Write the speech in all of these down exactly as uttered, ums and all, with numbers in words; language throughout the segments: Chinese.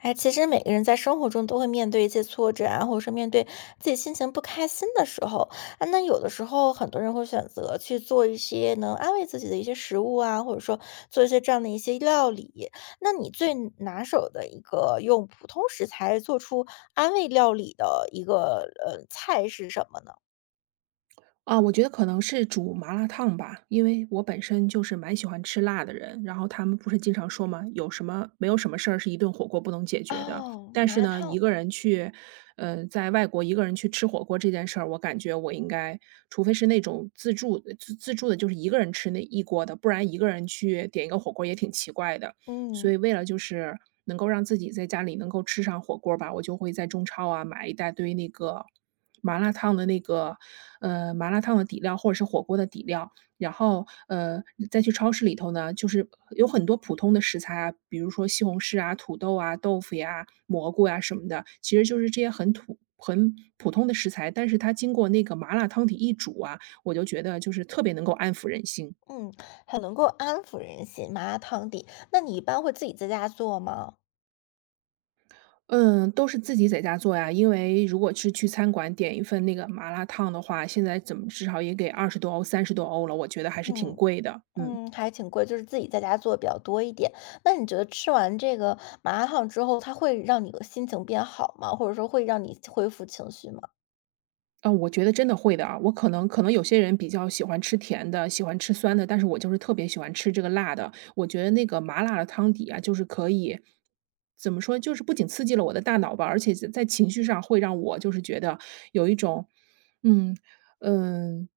哎，其实每个人在生活中都会面对一些挫折啊，或者说面对自己心情不开心的时候，啊，那有的时候很多人会选择去做一些能安慰自己的一些食物啊，或者说做一些这样的一些料理。那你最拿手的一个用普通食材做出安慰料理的一个呃菜是什么呢？啊，我觉得可能是煮麻辣烫吧，因为我本身就是蛮喜欢吃辣的人。然后他们不是经常说嘛，有什么没有什么事儿是一顿火锅不能解决的。哦，但麻是辣呢，烫，一个人去，呃，在外国一个人去吃火锅这件事儿，我感觉我应该，除非是那种自助自自助的，就是一个人吃那一锅的，不然一个人去点一个火锅也挺奇怪的。所嗯以为了就是能够让自己在家里能够吃上火锅儿吧，我就会在中超啊买一大堆那个麻辣烫的那个呃麻辣烫的底料或者是火锅的底料，然后呃再去超市里头呢，就是有很多普通的食材啊，比如说西红柿啊、土豆啊、豆腐呀、蘑菇呀、什么的，其实就是这些很土。很普通的食材，但是它经过那个麻辣汤底一煮啊，我就觉得就是特别能够安抚人心。嗯，很能够安抚人心，麻辣烫底。那你一般会自己在家做吗？嗯，都是自己在家做呀，因为如果是去餐馆点一份那个麻辣烫的话，现在怎么至少也给二十多欧、三十多欧了，我觉得还是挺嗯。贵的，嗯。嗯，还挺贵，就是自己在家做的比较多一点。那你觉得吃完这个麻辣烫之后，它会让你的心情变好吗？或者说会让你恢复情绪吗？啊，我觉得真的会的啊。我可能可能有些人比较喜欢吃甜的，喜欢吃酸的，但是我就是特别喜欢吃这个辣的。我觉得那个麻辣的汤底啊，就是可以怎么说，就是不仅刺激了我的大脑吧，而且在在情绪上会让我就是觉得有一种，嗯嗯，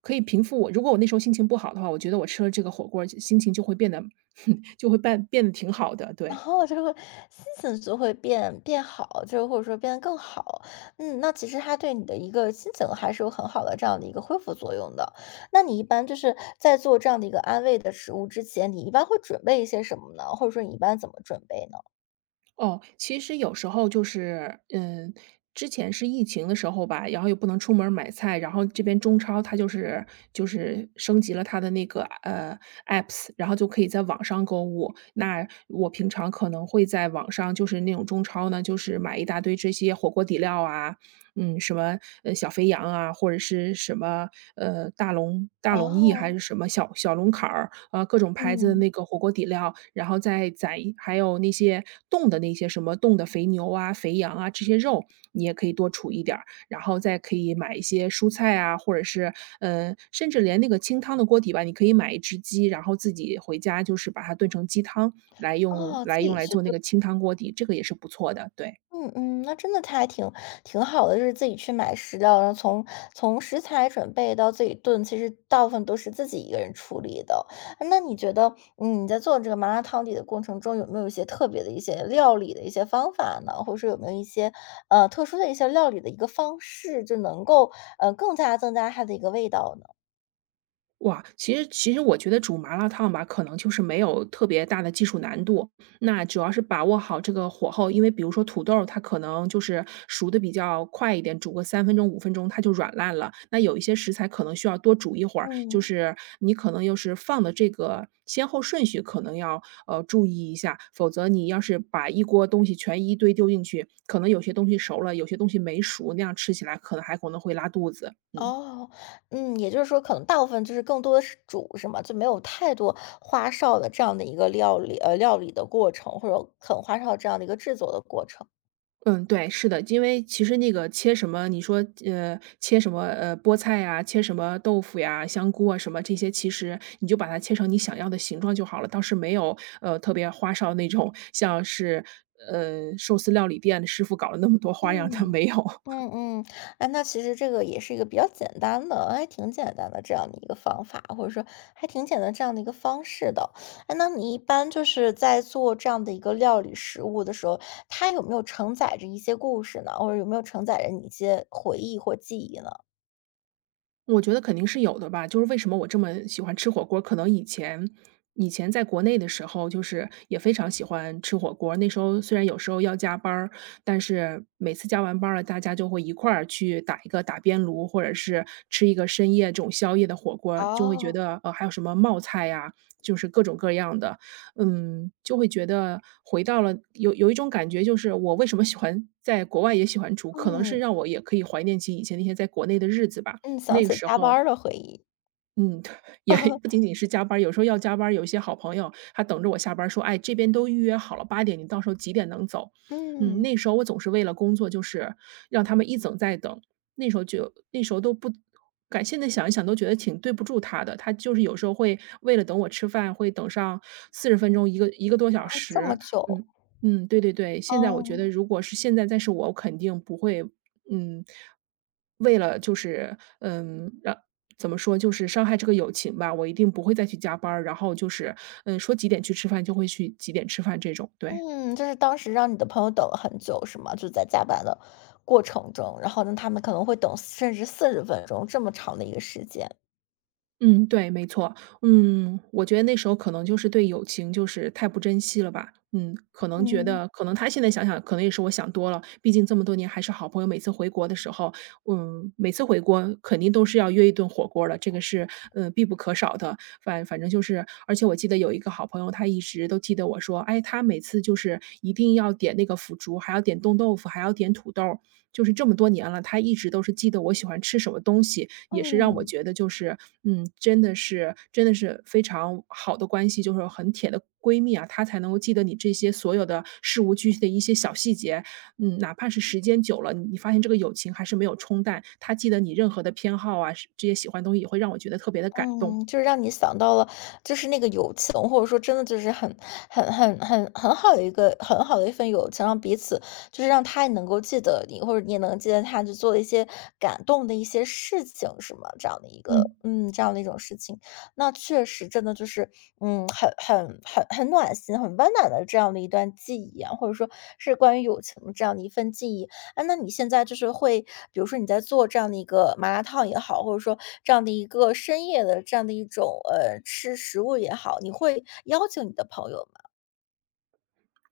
可以平复我。如果我那时候心情不好的话，我觉得我吃了这个火锅儿心情就会变得 就会变变得挺好的。对，然后就会心情就会变变好，就是或者说变得更好。嗯，那其实它对你的一个心情还是有很好的这样的一个恢复作用的。那你一般就是在做这样的一个安慰的食物之前，你一般会准备一些什么呢？或者说你一般怎么准备呢？哦，其实有时候就是，嗯，之前是疫情的时候吧，然后又不能出门儿买菜，然后这边中超它就是就是升级了它的那个呃 apps,然后就可以在网上购物。那我平常可能会在网上就是那种中超呢，就是买一大堆这些火锅底料啊，嗯，什么呃小肥羊啊，或者是什么呃大龙大龙翼还是哦，什么小小龙坎儿，呃，各种牌子的嗯，那个火锅底料，然后再宰还有那些冻的那些什么冻的肥牛啊、肥羊啊这些肉，你也可以多储一点儿，然后再可以买一些蔬菜啊，或者是嗯，甚至连那个清汤的锅底吧，你可以买一只鸡，然后自己回家就是把它炖成鸡汤来用哦，自来用己来去，做那个清汤锅底，这个也是不错的，对。嗯嗯，那真的他还挺挺好的，就是自己去买食料，然后从从食材准备到自己炖，其实大部分都是自己一个人处理的。那你觉得，嗯，你在做这个麻辣汤底的过程中，有没有一些特别的一些料理的一些方法呢？或者说有没有一些呃特殊的一些料理的一个方式，就能够呃更加增加它的一个味道呢？哇，其实其实我觉得煮麻辣烫吧，可能就是没有特别大的技术难度。那主要是把握好这个火候，因为比如说土豆儿，它可能就是熟的比较快一点，煮个三分钟、五分钟它就软烂了。那有一些食材可能需要多煮一会儿，就嗯是你可能又是放的这个先后顺序可能要呃注意一下，否则你要是把一锅东西全一堆丢进去，可能有些东西熟了，有些东西没熟，那样吃起来可能还可能会拉肚子。嗯。哦，嗯，也就是说可能大部分就是更多的是煮是吗？就没有太多花哨的这样的一个料理呃，料理的过程，或者很花哨这样的一个制作的过程。嗯，对，是的，因为其实那个切什么，你说呃，切什么呃菠菜呀，切什么豆腐呀、香菇啊什么这些，其实你就把它切成你想要的形状就好了，倒是没有呃特别花哨那种，像是呃寿司料理店的师傅搞了那么多花样，它嗯，没有。嗯嗯，哎，那其实这个也是一个比较简单的，还挺简单的这样的一个方法，或者说还挺简单这样的一个方式的。哎，那你一般就是在做这样的一个料理食物的时候，它有没有承载着一些故事呢？或者有没有承载着你一些回忆或记忆呢？我觉得肯定是有的吧，就是为什么我这么喜欢吃火锅儿可能以前以前在国内的时候，就是也非常喜欢吃火锅儿那时候虽然有时候要加班儿，但是每次加完班儿了，大家就会一块儿去打一个打边炉，或者是吃一个深夜这种宵夜的火锅儿就会觉哦，得，呃，还有什么冒菜呀，就是各种各样的。嗯，就会觉得回到了有有一种感觉，就是我为什么喜欢在国外也喜欢煮，可能是嗯。让我也可以怀念起以前那些在国内的日子吧。嗯，想那个起时加班候，儿的回忆。嗯，也不仅 仅是加班儿有时候要加班儿有一些好朋友他等着我下班儿说："哎，这边都预约好了八点，你到时候几点能走？"嗯，嗯，那时候我总是为了工作，就是让他们一等再等。那时候就那时候都不感现在想一想都觉得挺对不住他的，他就是有时候会为了等我吃饭，会等上四十分钟一个一个多小哦这时。么久，嗯，嗯，对对对，现在我觉得哦，如果是现在再是我，我肯定不会，嗯，为了就是，嗯，让怎么说，就是伤害这个友情吧，我一定不会再去加班儿然后就是，嗯，说几点去吃饭就会去几点吃饭这种，对。嗯，就是当时让你的朋友等了很久是吗？就在加班的过程中，然后呢，他们可能会等甚至四十分钟这么长的一个时间。嗯，对，没错。嗯，我觉得那时候可能就是对友情就是太不珍惜了吧。嗯，可能觉嗯，得可能他现在想想，可能也是我想多了。毕竟这么多年还是好朋友，每次回国的时候，嗯，每次回国肯定都是要约一顿火锅儿的，这个是，呃，必不可少的。反反正就是而且我记得有一个好朋友，他一直都记得我说，哎，他每次就是一定要点那个腐竹，还要点冻豆腐，还要点土豆儿就是这么多年了，他一直都是记得我喜欢吃什么东西，也是让我嗯。觉得就是，嗯，真的是真的是非常好的关系，就是很铁的闺蜜啊，她才能够记得你这些所有的事无巨细的一些小细节。嗯，哪怕是时间久了，你发现这个友情还是没有冲淡，她记得你任何的偏好啊，这些喜欢的东西也会让我觉得特别的感动。嗯，就是让你想到了，就是那个友情，或者说真的就是很、很、很、很、很好的一个很好的一份友情，让彼此就是让他也能够记得你，或者你也能记得他，就做了一些感动的一些事情，是吗？这样的一个，嗯。嗯，这样的一种事情，那确实真的就是，嗯，很、很、很、很暖心、很温暖的这样的一段记忆啊，或者说是关于友情的这样的一份记忆。哎，那你现在就是会，比如说你在做这样的一个麻辣烫也好，或者说这样的一个深夜的这样的一种呃吃食物也好，你会邀请你的朋友吗？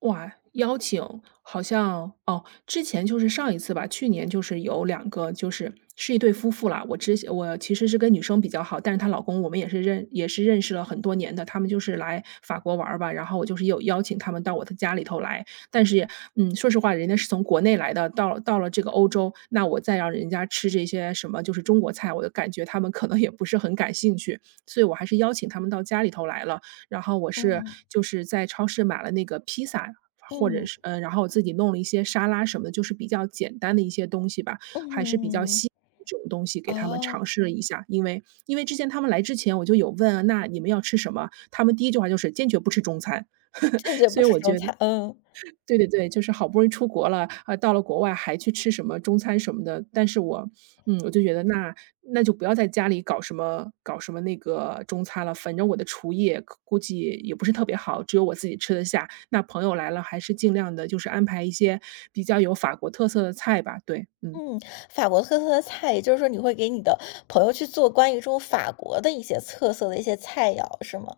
哇，邀请好像哦，之前就是上一次吧，去年就是有两个就是是一对夫妇啦，我之前我其实是跟女生比较好，但是她老公我们也是认也是认识了很多年的，他们就是来法国玩儿吧，然后我就是有邀请他们到我的家里头来。但是，嗯，说实话，人家是从国内来的，到了到了这个欧洲，那我再让人家吃这些什么就是中国菜，我就感觉他们可能也不是很感兴趣，所以我还是邀请他们到家里头来了。然后我是嗯就是在超市买了那个披萨，或者嗯是嗯，然后我自己弄了一些沙拉什么的，就是比较简单的一些东西吧，还是比较嗯，西这种东西给他们哦，尝试了一下。因为因为之前他们来之前我就有问啊那你们要吃什么？他们第一句话就是坚决不吃中餐，坚 决所不以吃我中觉得餐，嗯。对对对，就是好不容易出国了，啊，到了国外还去吃什么中餐什么的，但是我嗯，我就觉得那那就不要在家里搞什么搞什么那个中餐了，反正我的厨艺可估计也不是特别好，只有我自己吃得下。那朋友来了，还是尽量的，就是安排一些比较有法国特色的菜吧，对，嗯。嗯，法国特色的菜，也就是说你会给你的朋友去做关于这种法国的一些特色的一些菜肴，是吗？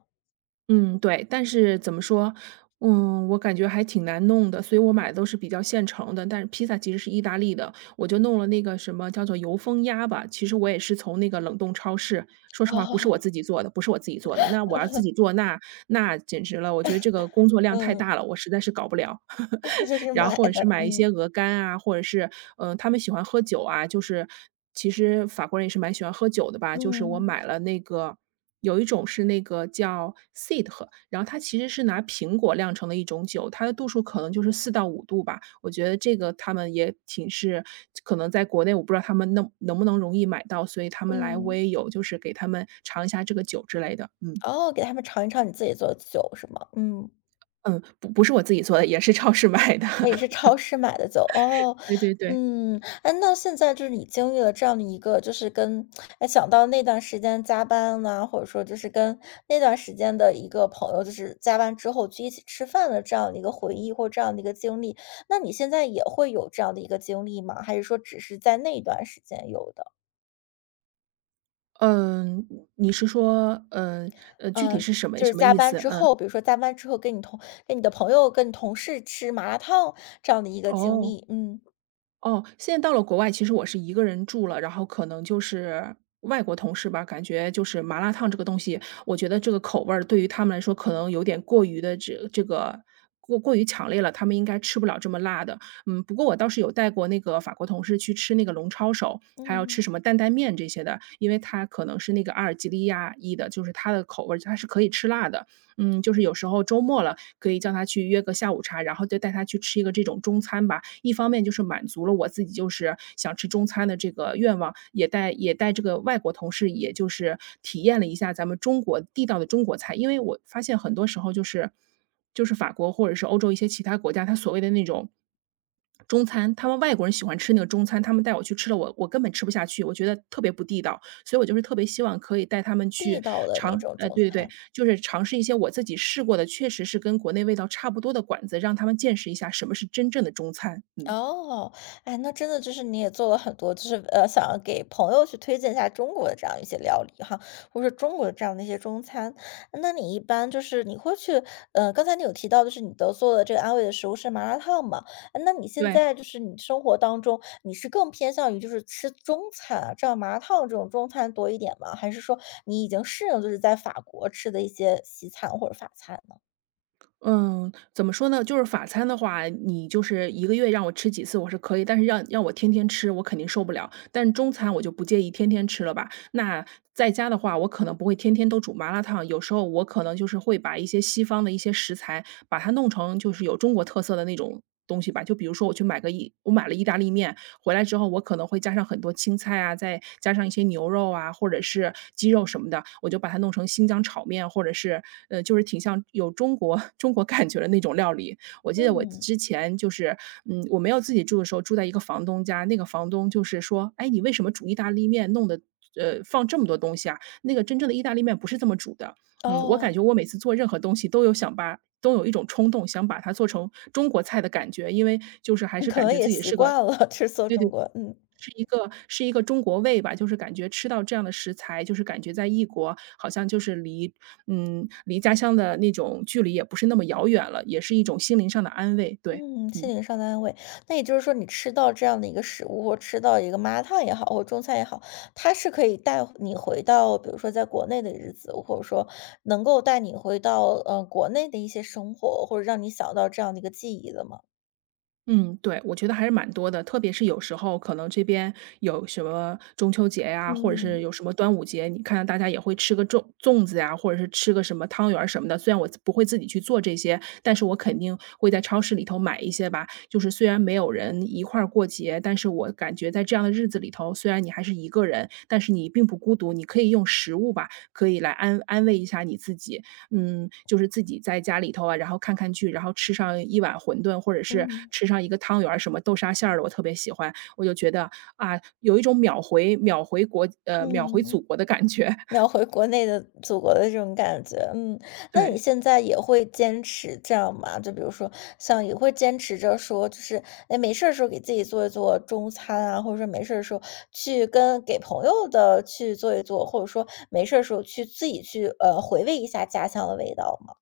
嗯，对，但是怎么说，嗯，我感觉还挺难弄的，所以我买的都是比较现成的。但是披萨其实是意大利的，我就弄了那个什么叫做油封鸭吧，其实我也是从那个冷冻超市，说实话不是我哦，自己做的，不是我自己做的。那我要自己做，那那简直了，我觉得这个工作量太嗯，大了，我实在是搞不了。就是然后买或者是的，买一嗯些鹅肝啊，或者是，嗯，呃他们喜欢喝酒啊，就是其实法国人也是蛮喜欢喝酒的吧，就是我嗯买了那个有一种是那个叫 s e e d r， 然后它其实是拿苹果酿成的一种酒，它的度数可能就是四到五度吧。我觉得这个他们也挺是可能在国内我不知道他们能能不能容易买到，所以他们来我嗯，也有就是给他们尝一下这个酒之类的，嗯。哦，给他们尝一尝你自己做的酒，是吗？嗯。嗯，不不是我自己做的，也是超市买的，那也是 超市买的酒，哦。对对对。嗯，哎，那现在就是你经历了这样的一个就是跟哎，想到那段时间加班呐，或者说就是跟那段时间的一个朋友，就是加班之后去一起吃饭的这样的一个回忆或这样的一个经历，那你现在也会有这样的一个经历吗？还是说只是在那段时间有的？嗯，你是说，呃，呃，具体嗯，是什么就是什么加意班思？之嗯，后，比如说加班之后跟你同跟你的朋友、跟你同事吃麻辣烫这样的一个经哦。历，嗯，哦，现在到了国外，其实我是一个人住了，然后可能就是外国同事吧，感觉就是麻辣烫这个东西，我觉得这个口味儿对于他们来说可能有点过于的这这个过过于强烈了，他们应该吃不了这么辣的。嗯，不过我倒是有带过那个法国同事去吃那个龙抄手，还要吃嗯，什么担担面这些的，因为他可能是那个阿尔及利亚裔的，就是他的口味儿他是可以吃辣的。嗯，就是有时候周末了，可以叫他去约个下午茶，然后再带他去吃一个这种中餐吧。一方面就是满足了我自己就是想吃中餐的这个愿望，也带也带这个外国同事，也就是体验了一下咱们中国地道的中国菜。因为我发现很多时候就是就是法国或者是欧洲一些其他国家，他所谓的那种中餐，他们外国人喜欢吃那个中餐，他们带我去吃了我，我根本吃不下去，我觉得特别不地道。所以我就是特别希望可以带他们去地道的那尝种呃，中对对对，餐。就是尝试一些我自己试过的，确实是跟国内味道差不多的馆子，让他们见识一下什么是真正的中餐，嗯，哦，哎，那真的就是你也做了很多，就是呃，想要给朋友去推荐一下中国的这样一些料理哈，或者说中国的这样的一些中餐。那你一般就是你会去，呃，刚才你有提到，就是你都做的这个安慰的食物是麻辣烫嘛？哎那你现对。在就是你生活当中，你是更偏向于就是吃中餐啊，这样麻辣烫这种中餐多一点吗？还是说你已经适应就是在法国吃的一些西餐或者法餐呢？嗯，怎么说呢？就是法餐的话，你就是一个月让我吃几次我是可以，但是让让我天天吃，我肯定受不了。但中餐我就不介意天天吃了吧。那在家的话，我可能不会天天都煮麻辣烫，有时候我可能就是会把一些西方的一些食材，把它弄成就是有中国特色的那种东西吧。就比如说我去买个意我买了意大利面，回来之后我可能会加上很多青菜啊，再加上一些牛肉啊，或者是鸡肉什么的，我就把它弄成新疆炒面，或者是呃，就是挺像有中国 中国感觉的那种料理。我记得我嗯，之前就是，嗯，我没有自己住的时候，住在一个房东家，那个房东就是说：“哎，你为什么煮意大利面弄的呃，放这么多东西啊？那个真正的意大利面不是这么煮的。”嗯，我哦，感觉我每次做任何东西都有想把都有一种冲动，想把它做成中国菜的感觉，因为就是还你是可感能觉也自己习是个惯了 吃做对对中国，嗯。是一个是一个中国胃吧，就是感觉吃到这样的食材，就是感觉在异国好像就是离嗯，离家乡的那种距离也不是那么遥远了，也是一种心灵上的安慰，对，嗯，嗯。心灵上的安慰。那也就是说，你吃到这样的一个食物，或吃到一个麻辣烫也好，或中餐也好，它是可以带你回到，比如说在国内的日子，或者说能够带你回到呃国内的一些生活，或者让你想到这样的一个记忆的吗？嗯，对，我觉得还是蛮多的，特别是有时候可能这边有什么中秋节呀，或者是嗯有什么端午节，你看大家也会吃个粽粽子呀，或者是吃个什么汤圆儿什么的。虽然我不会自己去做这些，但是我肯定会在超市里头买一些吧。就是虽然没有人一块儿过节，但是我感觉在这样的日子里头，虽然你还是一个人，但是你并不孤独，你可以用食物吧，可以来安安慰一下你自己。嗯，就是自己在家里头啊，然后看看剧，然后吃上一碗馄饨，或者是嗯吃上一个汤圆儿，什么豆沙馅儿的，我特别喜欢。我就觉得，啊，有一种秒回秒回国呃，秒回祖嗯。国的感觉，你要 回国内的祖国的这种感觉，嗯。那你对。现在也会坚持这样吗？就比如说像也会坚持着说，就是，哎，没事儿的时候给自己做一做中餐啊，或者说没事儿的时候去跟给朋友的去做一做，或者说没事儿的时候去自己去，呃，回味一下家乡的味道吗？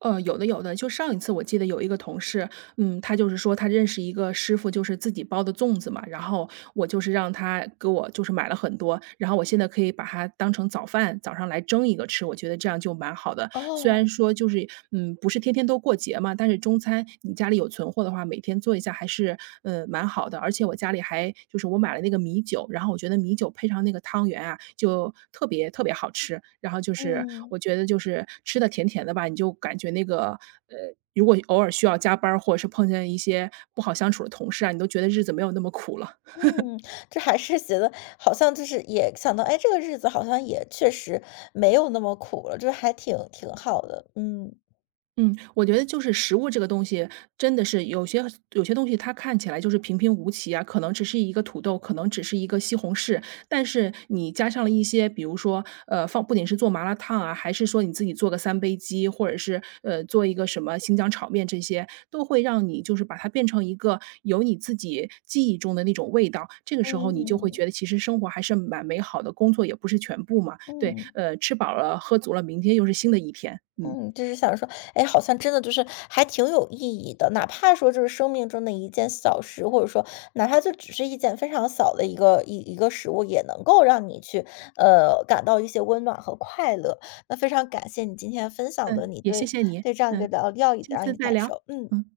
呃，有的有的，就上一次我记得有一个同事，嗯，他就是说他认识一个师傅，就是自己包的粽子嘛，然后我就是让他给我就是买了很多，然后我现在可以把它当成早饭，早上来蒸一个吃，我觉得这样就蛮好的。虽然哦，说就是，嗯，不是天天都过节嘛，但是中餐你家里有存货的话，每天做一下还是，嗯，蛮好的。而且我家里还就是我买了那个米酒，然后我觉得米酒配上那个汤圆啊，就特别特别好吃。然后就是嗯，我觉得就是吃的甜甜的吧，你就感觉那个，呃，如果偶尔需要加班儿，或者是碰见一些不好相处的同事啊，你都觉得日子没有那么苦了。嗯，这还是觉得好像就是也想到，哎，这个日子好像也确实没有那么苦了，就是还挺挺好的，嗯，嗯，我觉得就是食物这个东西，真的是有些有些东西它看起来就是平平无奇啊，可能只是一个土豆，可能只是一个西红柿，但是你加上了一些，比如说，呃，放不仅是做麻辣烫啊，还是说你自己做个三杯鸡，或者是呃做一个什么新疆炒面，这些都会让你就是把它变成一个有你自己记忆中的那种味道。这个时候你就会觉嗯。得其实生活还是蛮美好的，工作也不是全部嘛。对，嗯呃，吃饱了喝足了，明天又是新的一天。嗯。嗯，就是想说，哎，好像真的就是还挺有意义的，哪怕说就是生命中的一件小事，或者说哪怕就只是一件非常小的一个一一个食物，也能够让你去呃感到一些温暖和快乐。那非常感谢你今天分享的嗯，你也谢对谢你，对这样一嗯，个料料理下的这样一次个再感聊，受，嗯。嗯。